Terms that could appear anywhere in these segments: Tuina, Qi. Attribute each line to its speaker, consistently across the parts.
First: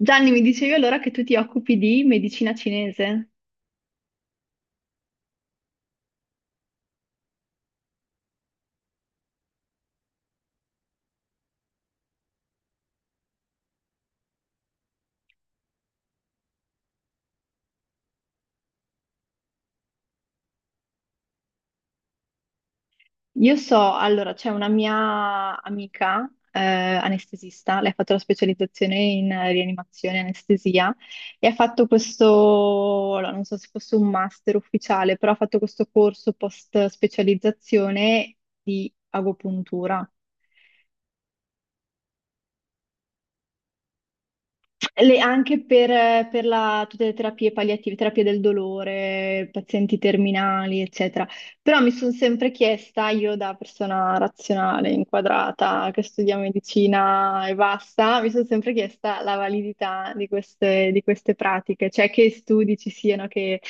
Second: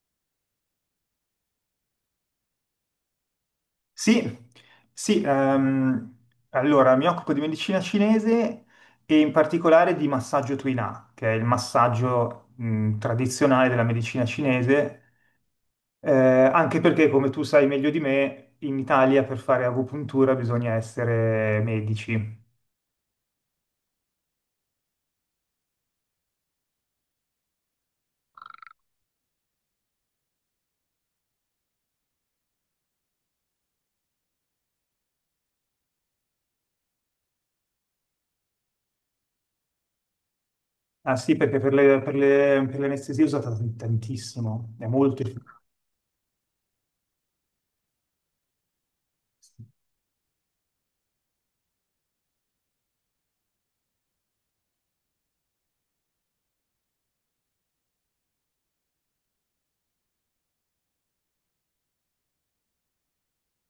Speaker 1: Gianni, mi dicevi allora che tu ti occupi di medicina cinese.
Speaker 2: Sì, sì, allora mi occupo di medicina cinese e in particolare di massaggio Tuina, che è il massaggio tradizionale della medicina cinese, eh, anche perché, come tu sai meglio di me, in Italia per fare agopuntura bisogna essere medici.
Speaker 1: Io so, allora, c'è una mia amica anestesista, lei ha fatto la specializzazione in rianimazione e anestesia e ha fatto questo, allora, non so se fosse un master ufficiale, però ha fatto questo corso post specializzazione di agopuntura.
Speaker 2: Ah sì, perché per l'anestesia è usata tantissimo, è molto efficace.
Speaker 1: Anche per, tutte le terapie palliative, terapie del dolore, pazienti terminali, eccetera. Però mi sono sempre chiesta, io da persona razionale, inquadrata, che studia medicina e basta, mi sono sempre chiesta la validità di queste pratiche, cioè che studi ci siano che,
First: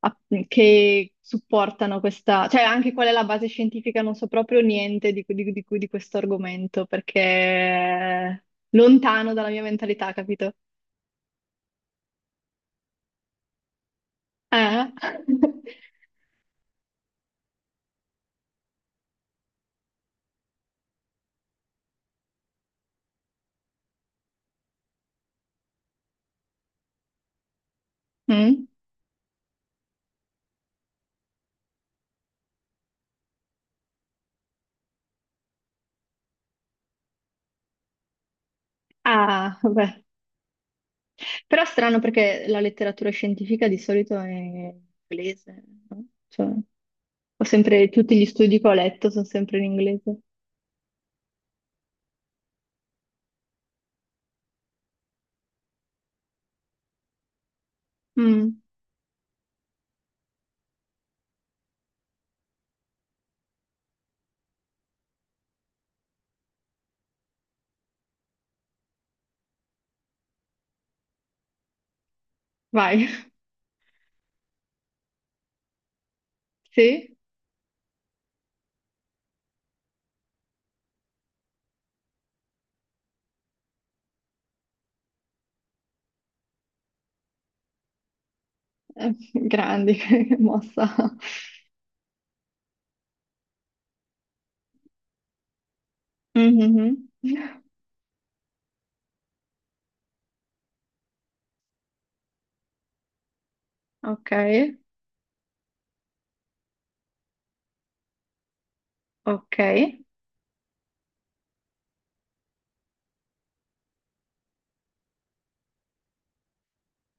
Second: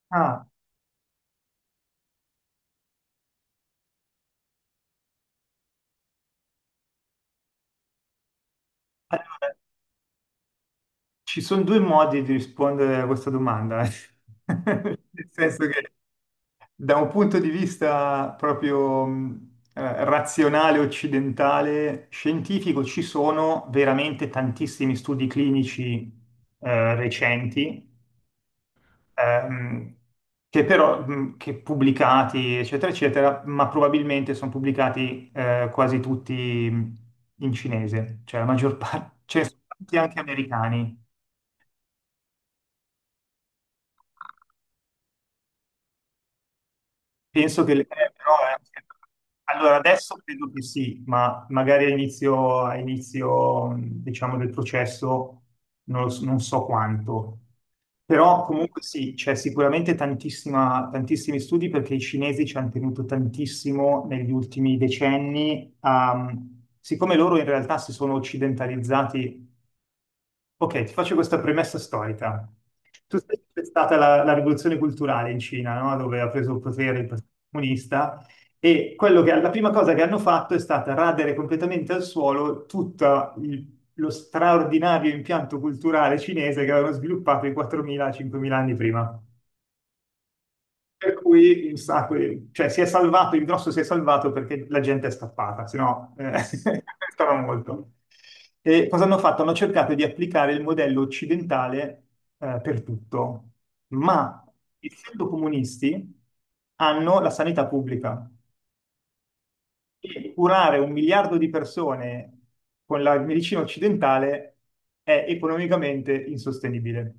Speaker 1: a-
Speaker 2: Ah,
Speaker 1: che supportano questa, cioè anche qual è la base scientifica, non so proprio niente di, di questo argomento, perché è lontano dalla
Speaker 2: allora,
Speaker 1: mia mentalità, capito?
Speaker 2: ci sono due modi di rispondere a questa domanda,
Speaker 1: Eh?
Speaker 2: nel senso che da un punto di vista proprio razionale, occidentale, scientifico, ci sono veramente tantissimi studi clinici recenti,
Speaker 1: Mm?
Speaker 2: ehm, che però, che pubblicati, eccetera, eccetera, ma probabilmente sono pubblicati quasi tutti in cinese, cioè la maggior parte, ce ne
Speaker 1: Ah,
Speaker 2: sono tanti
Speaker 1: vabbè.
Speaker 2: anche americani.
Speaker 1: Però strano perché la letteratura scientifica di solito è inglese, no? Cioè, ho
Speaker 2: Penso che
Speaker 1: sempre, tutti gli
Speaker 2: però,
Speaker 1: studi che ho letto sono sempre in
Speaker 2: allora adesso
Speaker 1: inglese.
Speaker 2: credo che sì, ma magari a inizio, diciamo, del processo non, lo so non so quanto. Però
Speaker 1: Mm.
Speaker 2: comunque sì, c'è sicuramente tantissima, tantissimi studi perché i cinesi ci hanno tenuto tantissimo negli ultimi decenni. Siccome loro in realtà si sono occidentalizzati. Ok, ti faccio questa premessa storica.
Speaker 1: Vai.
Speaker 2: Tu sai che c'è stata la rivoluzione culturale in Cina, no? Dove ha preso il potere il
Speaker 1: Sì?
Speaker 2: Partito Comunista e la prima cosa che hanno fatto è stata radere completamente al suolo tutto lo straordinario impianto culturale cinese che avevano sviluppato i 4.000-5.000 anni prima.
Speaker 1: Grandi, che mossa.
Speaker 2: Per cui un sacco cioè, si è salvato, il grosso si è salvato perché la gente è scappata, se no
Speaker 1: Mhm.
Speaker 2: stava molto. E cosa hanno fatto? Hanno cercato di applicare il modello occidentale per tutto,
Speaker 1: Ok,
Speaker 2: ma essendo comunisti hanno la sanità pubblica
Speaker 1: ok.
Speaker 2: e curare 1 miliardo di persone con la medicina occidentale è economicamente insostenibile.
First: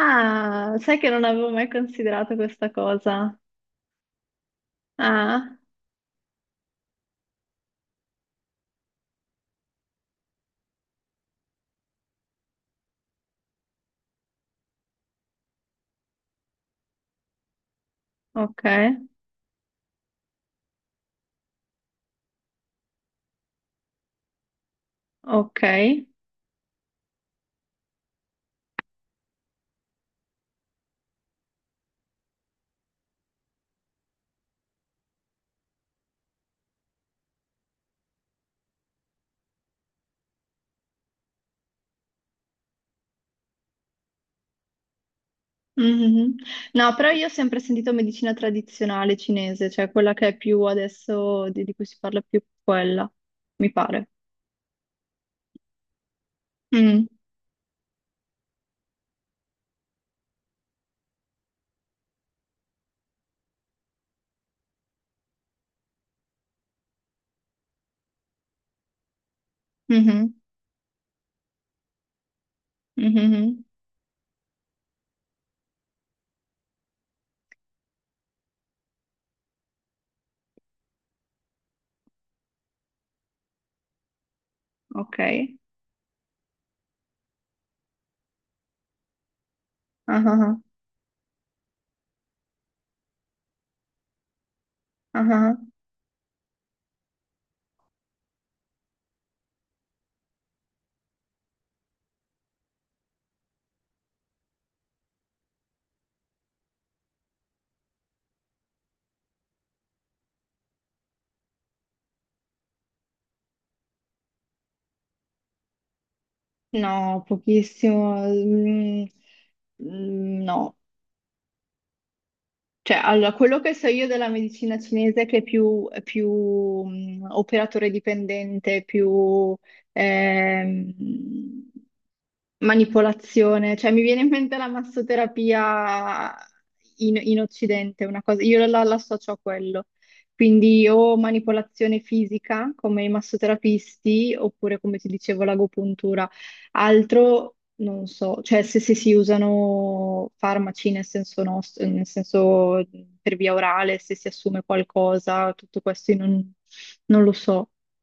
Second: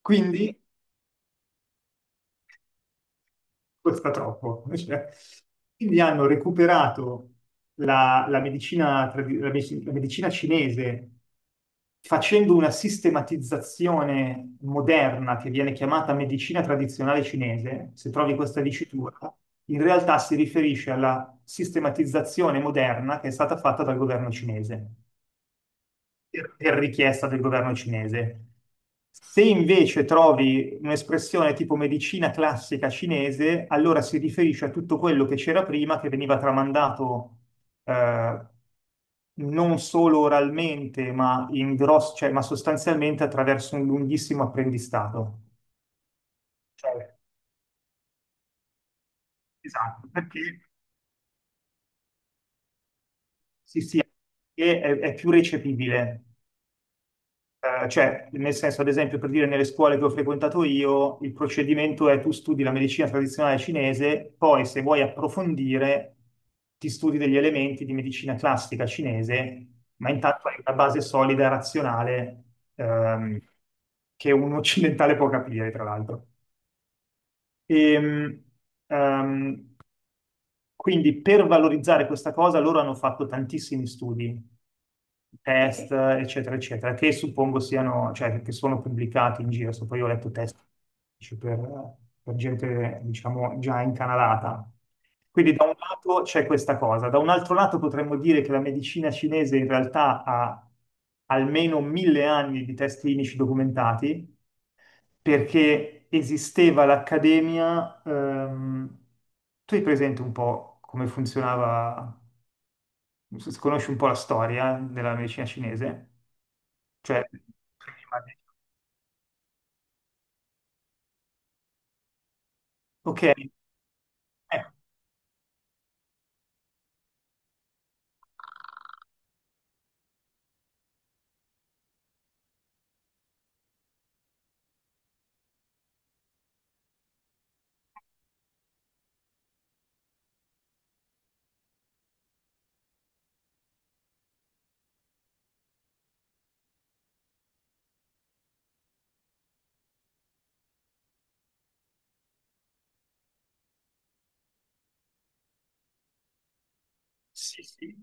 Speaker 2: Quindi
Speaker 1: sai che non avevo mai considerato questa cosa.
Speaker 2: costa troppo. Cioè,
Speaker 1: Ah,
Speaker 2: quindi hanno recuperato la medicina, la medicina cinese facendo una sistematizzazione moderna che viene chiamata medicina tradizionale cinese, se trovi
Speaker 1: ok,
Speaker 2: questa dicitura, in realtà si riferisce alla sistematizzazione moderna che è stata fatta dal governo cinese
Speaker 1: ok.
Speaker 2: per richiesta del governo cinese. Se invece trovi un'espressione tipo medicina classica cinese, allora si riferisce a tutto quello che c'era prima, che veniva tramandato eh, non solo oralmente, ma, sostanzialmente attraverso un lunghissimo apprendistato.
Speaker 1: Mhm. No,
Speaker 2: Cioè,
Speaker 1: però io ho sempre sentito medicina tradizionale cinese, cioè
Speaker 2: esatto,
Speaker 1: quella che è
Speaker 2: perché
Speaker 1: più adesso, di cui si parla più quella, mi
Speaker 2: sì, sì,
Speaker 1: pare.
Speaker 2: perché è più recepibile.
Speaker 1: Mm.
Speaker 2: Cioè, nel senso, ad esempio, per dire nelle scuole che ho frequentato io, il procedimento è tu studi la medicina tradizionale cinese, poi se vuoi approfondire, ti studi degli elementi di medicina classica cinese, ma
Speaker 1: Mhm.
Speaker 2: intanto hai una base solida e razionale, ehm,
Speaker 1: Mhm.
Speaker 2: che un occidentale può capire, tra l'altro. Ehm, ehm, quindi per valorizzare questa cosa loro hanno fatto tantissimi studi,
Speaker 1: Ok.
Speaker 2: test, eccetera, eccetera, che suppongo siano, cioè che sono pubblicati in giro. So, poi ho
Speaker 1: Ah
Speaker 2: letto
Speaker 1: ah
Speaker 2: test
Speaker 1: ah.
Speaker 2: per, per gente, diciamo, già incanalata.
Speaker 1: Ah
Speaker 2: Quindi
Speaker 1: ah.
Speaker 2: da un lato c'è questa cosa, da un altro lato potremmo dire che la medicina cinese in realtà ha almeno 1.000 anni di test clinici documentati, perché esisteva l'accademia. Tu hai presente un po' come funzionava, se conosci un po' la storia della medicina cinese?
Speaker 1: No,
Speaker 2: Cioè,
Speaker 1: pochissimo.
Speaker 2: prima di-
Speaker 1: Mm. Mm, no. Cioè,
Speaker 2: ok,
Speaker 1: allora, quello che so io della medicina cinese è che è più operatore dipendente, più... ehm, manipolazione, cioè mi viene in mente la massoterapia in, in Occidente, una cosa, io la, la associo a quello. Quindi o manipolazione fisica come i massoterapisti, oppure come ti dicevo l'agopuntura. Altro non so, cioè se, se si usano farmaci nel senso nostro, nel senso per via orale, se si assume qualcosa, tutto questo io non, non lo
Speaker 2: sì,
Speaker 1: so.
Speaker 2: sì.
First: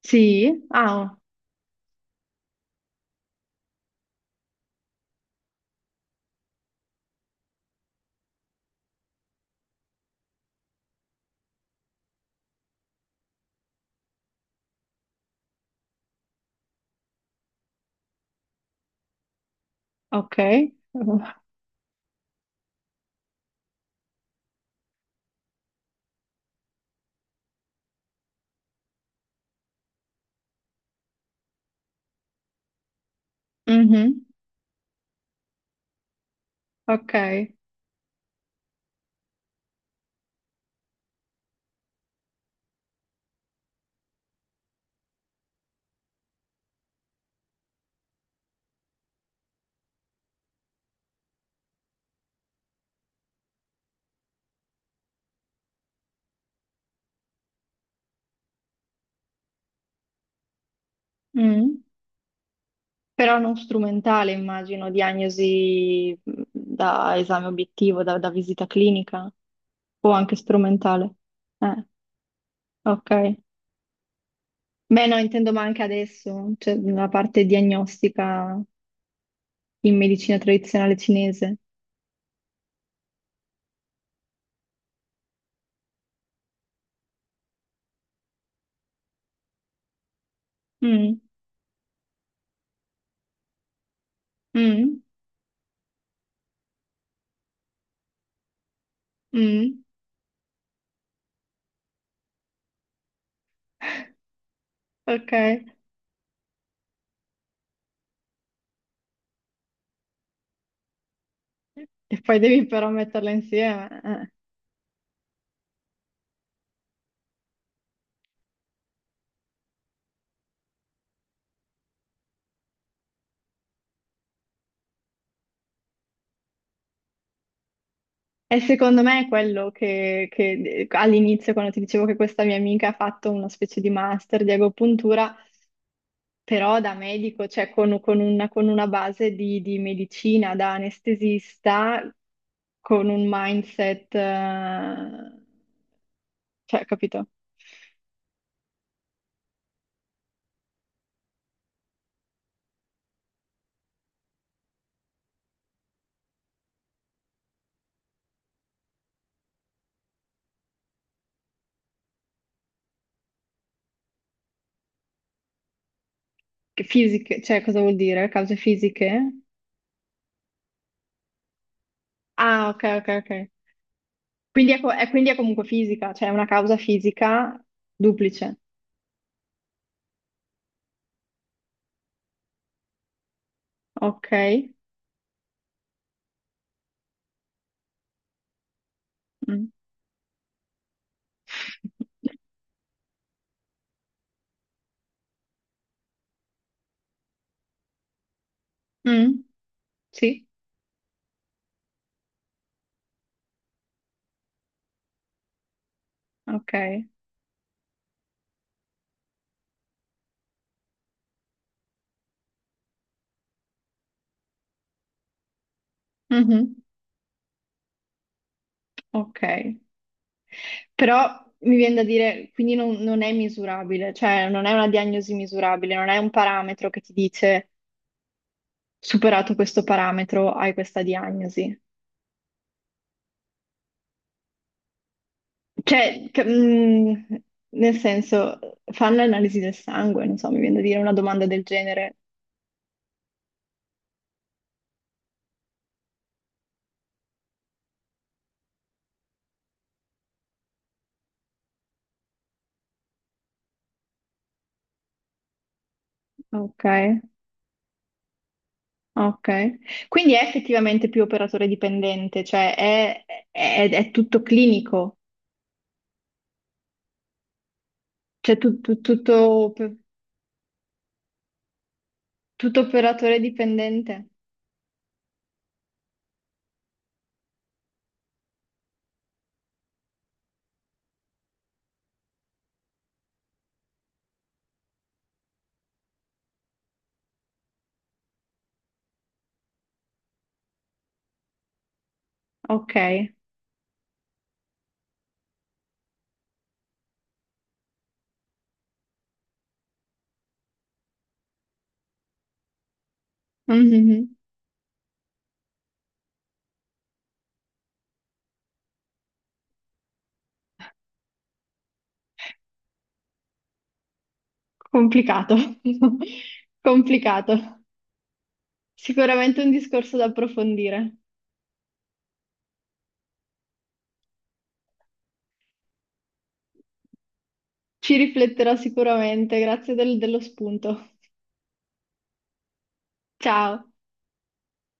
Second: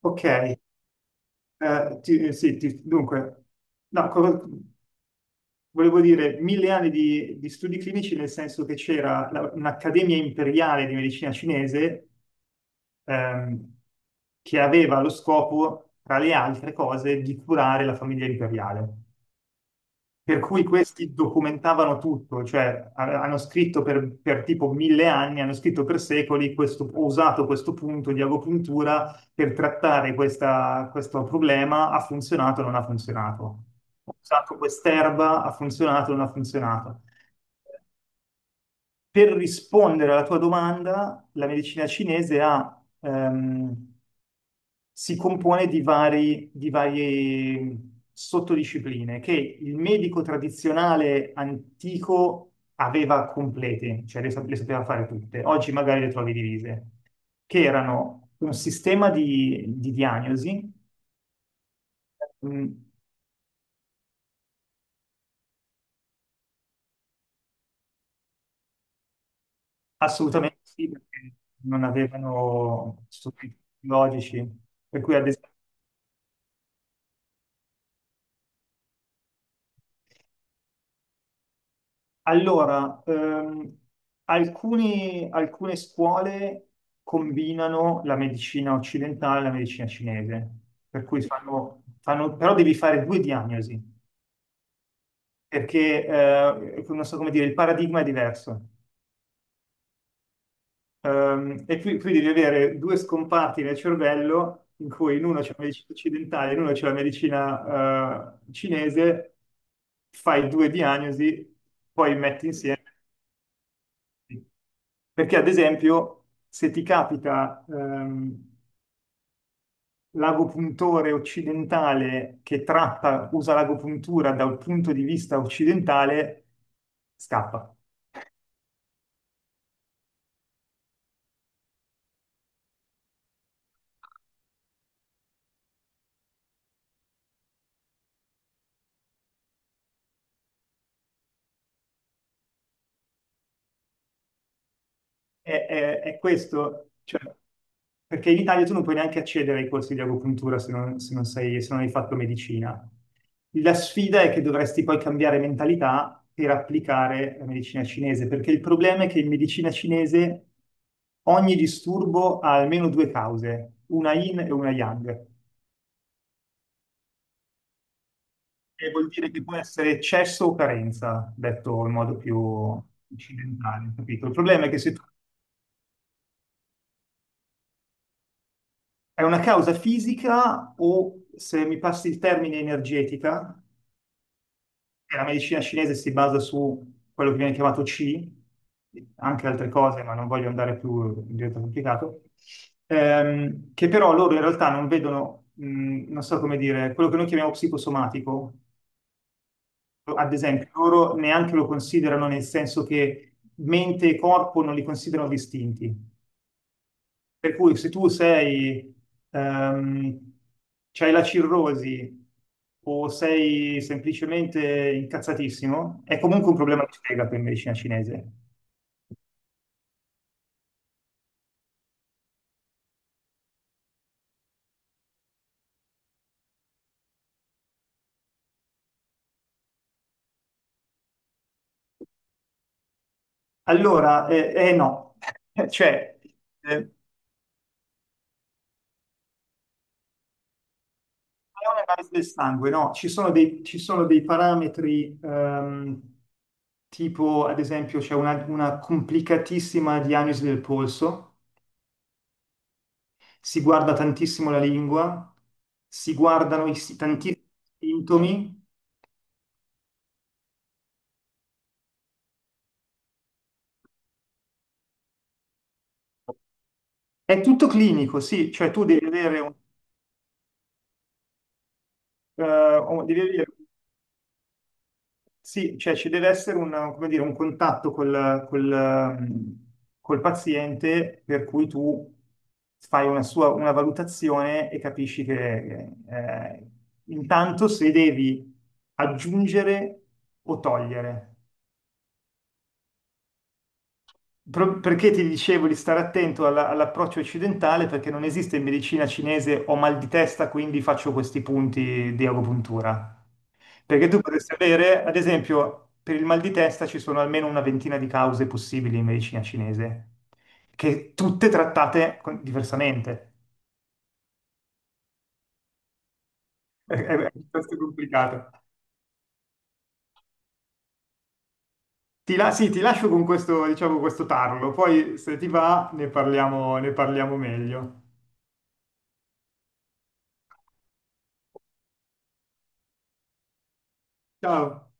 Speaker 2: Ok,
Speaker 1: Ah,
Speaker 2: sì, dunque, no, volevo dire 1.000 anni di studi clinici nel senso che c'era un'accademia imperiale di medicina cinese ehm, che aveva lo scopo, tra le altre cose, di curare la famiglia imperiale.
Speaker 1: ok.
Speaker 2: Per cui questi documentavano tutto, cioè hanno scritto per tipo 1.000 anni, hanno scritto per secoli, questo, ho usato questo punto di agopuntura per trattare questo problema, ha funzionato o non ha funzionato. Ho
Speaker 1: Mhm.
Speaker 2: usato quest'erba, ha funzionato o non ha funzionato.
Speaker 1: Ok.
Speaker 2: Per rispondere alla tua domanda, la medicina cinese ha si compone di varie sottodiscipline che il medico tradizionale antico aveva complete, cioè le sapeva fare tutte. Oggi magari le trovi divise, che erano un sistema di diagnosi,
Speaker 1: Mm.
Speaker 2: mh,
Speaker 1: Però non strumentale, immagino, diagnosi da esame obiettivo, da, da visita clinica o anche
Speaker 2: assolutamente sì,
Speaker 1: strumentale.
Speaker 2: perché non
Speaker 1: Eh,
Speaker 2: avevano
Speaker 1: ok.
Speaker 2: strumenti tecnologici, per
Speaker 1: Beh,
Speaker 2: cui
Speaker 1: no,
Speaker 2: ad
Speaker 1: intendo
Speaker 2: esempio.
Speaker 1: ma anche adesso, cioè la parte diagnostica in medicina tradizionale cinese.
Speaker 2: Allora, alcune scuole combinano la medicina occidentale e la medicina cinese, per
Speaker 1: Mm,
Speaker 2: cui però devi fare due diagnosi,
Speaker 1: mm,
Speaker 2: perché non so come dire, il paradigma è diverso.
Speaker 1: mm,
Speaker 2: E qui devi avere due scomparti nel cervello in cui in
Speaker 1: ok.
Speaker 2: uno c'è la medicina occidentale e in uno c'è la medicina cinese, fai due diagnosi, poi
Speaker 1: E poi
Speaker 2: metti
Speaker 1: devi però
Speaker 2: insieme.
Speaker 1: metterla insieme, eh.
Speaker 2: Perché ad esempio, se ti capita l'agopuntore occidentale che tratta, usa l'agopuntura dal punto di vista occidentale, scappa.
Speaker 1: E secondo me è quello che all'inizio, quando ti dicevo che questa mia amica ha fatto una specie di master di agopuntura, però da medico, cioè con una base di medicina, da anestesista, con un mindset,
Speaker 2: È
Speaker 1: cioè,
Speaker 2: questo, cioè,
Speaker 1: capito?
Speaker 2: perché in Italia tu non puoi neanche accedere ai corsi di agopuntura se non hai fatto medicina. La sfida è che dovresti poi cambiare mentalità per applicare la medicina cinese, perché il problema è che in medicina cinese ogni disturbo ha almeno due cause, una yin e una yang,
Speaker 1: Che fisiche, cioè cosa vuol dire? Cause
Speaker 2: che vuol dire
Speaker 1: fisiche?
Speaker 2: che può essere eccesso o carenza, detto in modo più
Speaker 1: Ah, ok, ok, ok.
Speaker 2: occidentale, capito? Il problema è
Speaker 1: Quindi
Speaker 2: che
Speaker 1: è,
Speaker 2: se tu.
Speaker 1: quindi è comunque fisica, cioè è una causa fisica duplice.
Speaker 2: È una causa fisica o, se mi passi il termine, energetica,
Speaker 1: Ok.
Speaker 2: e la medicina cinese si basa su quello che viene chiamato Qi, anche
Speaker 1: Mm.
Speaker 2: altre cose, ma non voglio andare più in diretta complicato, che però loro in realtà non vedono, non so come dire, quello che noi chiamiamo psicosomatico,
Speaker 1: Mm,
Speaker 2: ad
Speaker 1: sì,
Speaker 2: esempio, loro neanche lo considerano nel senso che mente e corpo non li considerano distinti.
Speaker 1: ok.
Speaker 2: Per cui se tu sei, ehm, c'hai la cirrosi o sei semplicemente incazzatissimo, è comunque un
Speaker 1: Mhm.
Speaker 2: problema di fegato in medicina cinese.
Speaker 1: Ok. Però mi viene da dire, quindi non, non è misurabile, cioè non è una diagnosi misurabile, non è un parametro che ti dice superato questo parametro hai questa diagnosi.
Speaker 2: Allora, no, cioè,
Speaker 1: Cioè,
Speaker 2: è
Speaker 1: nel senso, fanno analisi del sangue, non so, mi viene da dire una domanda del
Speaker 2: un'analisi
Speaker 1: genere.
Speaker 2: del sangue, no? Ci sono ci sono dei parametri, tipo, ad esempio, c'è una complicatissima diagnosi del polso, si guarda tantissimo la lingua, si guardano
Speaker 1: Ok,
Speaker 2: tantissimi sintomi,
Speaker 1: ok. Quindi è effettivamente più operatore dipendente, cioè è, è tutto clinico,
Speaker 2: è tutto clinico, sì,
Speaker 1: cioè
Speaker 2: cioè tu devi avere
Speaker 1: tutto,
Speaker 2: eh,
Speaker 1: tutto
Speaker 2: un- devi
Speaker 1: operatore
Speaker 2: avere-
Speaker 1: dipendente.
Speaker 2: sì, cioè ci deve essere come dire, un contatto col paziente per cui tu fai una valutazione e capisci che intanto se devi aggiungere o togliere.
Speaker 1: Ok.
Speaker 2: Perché ti dicevo di stare attento all'approccio occidentale perché non esiste in medicina cinese ho mal di testa, quindi faccio questi punti di agopuntura. Perché tu
Speaker 1: Mhm.
Speaker 2: potresti avere, ad esempio, per il mal di testa ci sono almeno una ventina di cause possibili in medicina cinese, che tutte trattate diversamente.
Speaker 1: Complicato,
Speaker 2: È piuttosto
Speaker 1: complicato.
Speaker 2: complicato.
Speaker 1: Sicuramente un discorso da approfondire.
Speaker 2: Sì, ti lascio con questo, diciamo, questo tarlo, poi se ti va ne parliamo meglio.
Speaker 1: Ci rifletterò sicuramente, grazie dello spunto. Ciao.
Speaker 2: Ciao.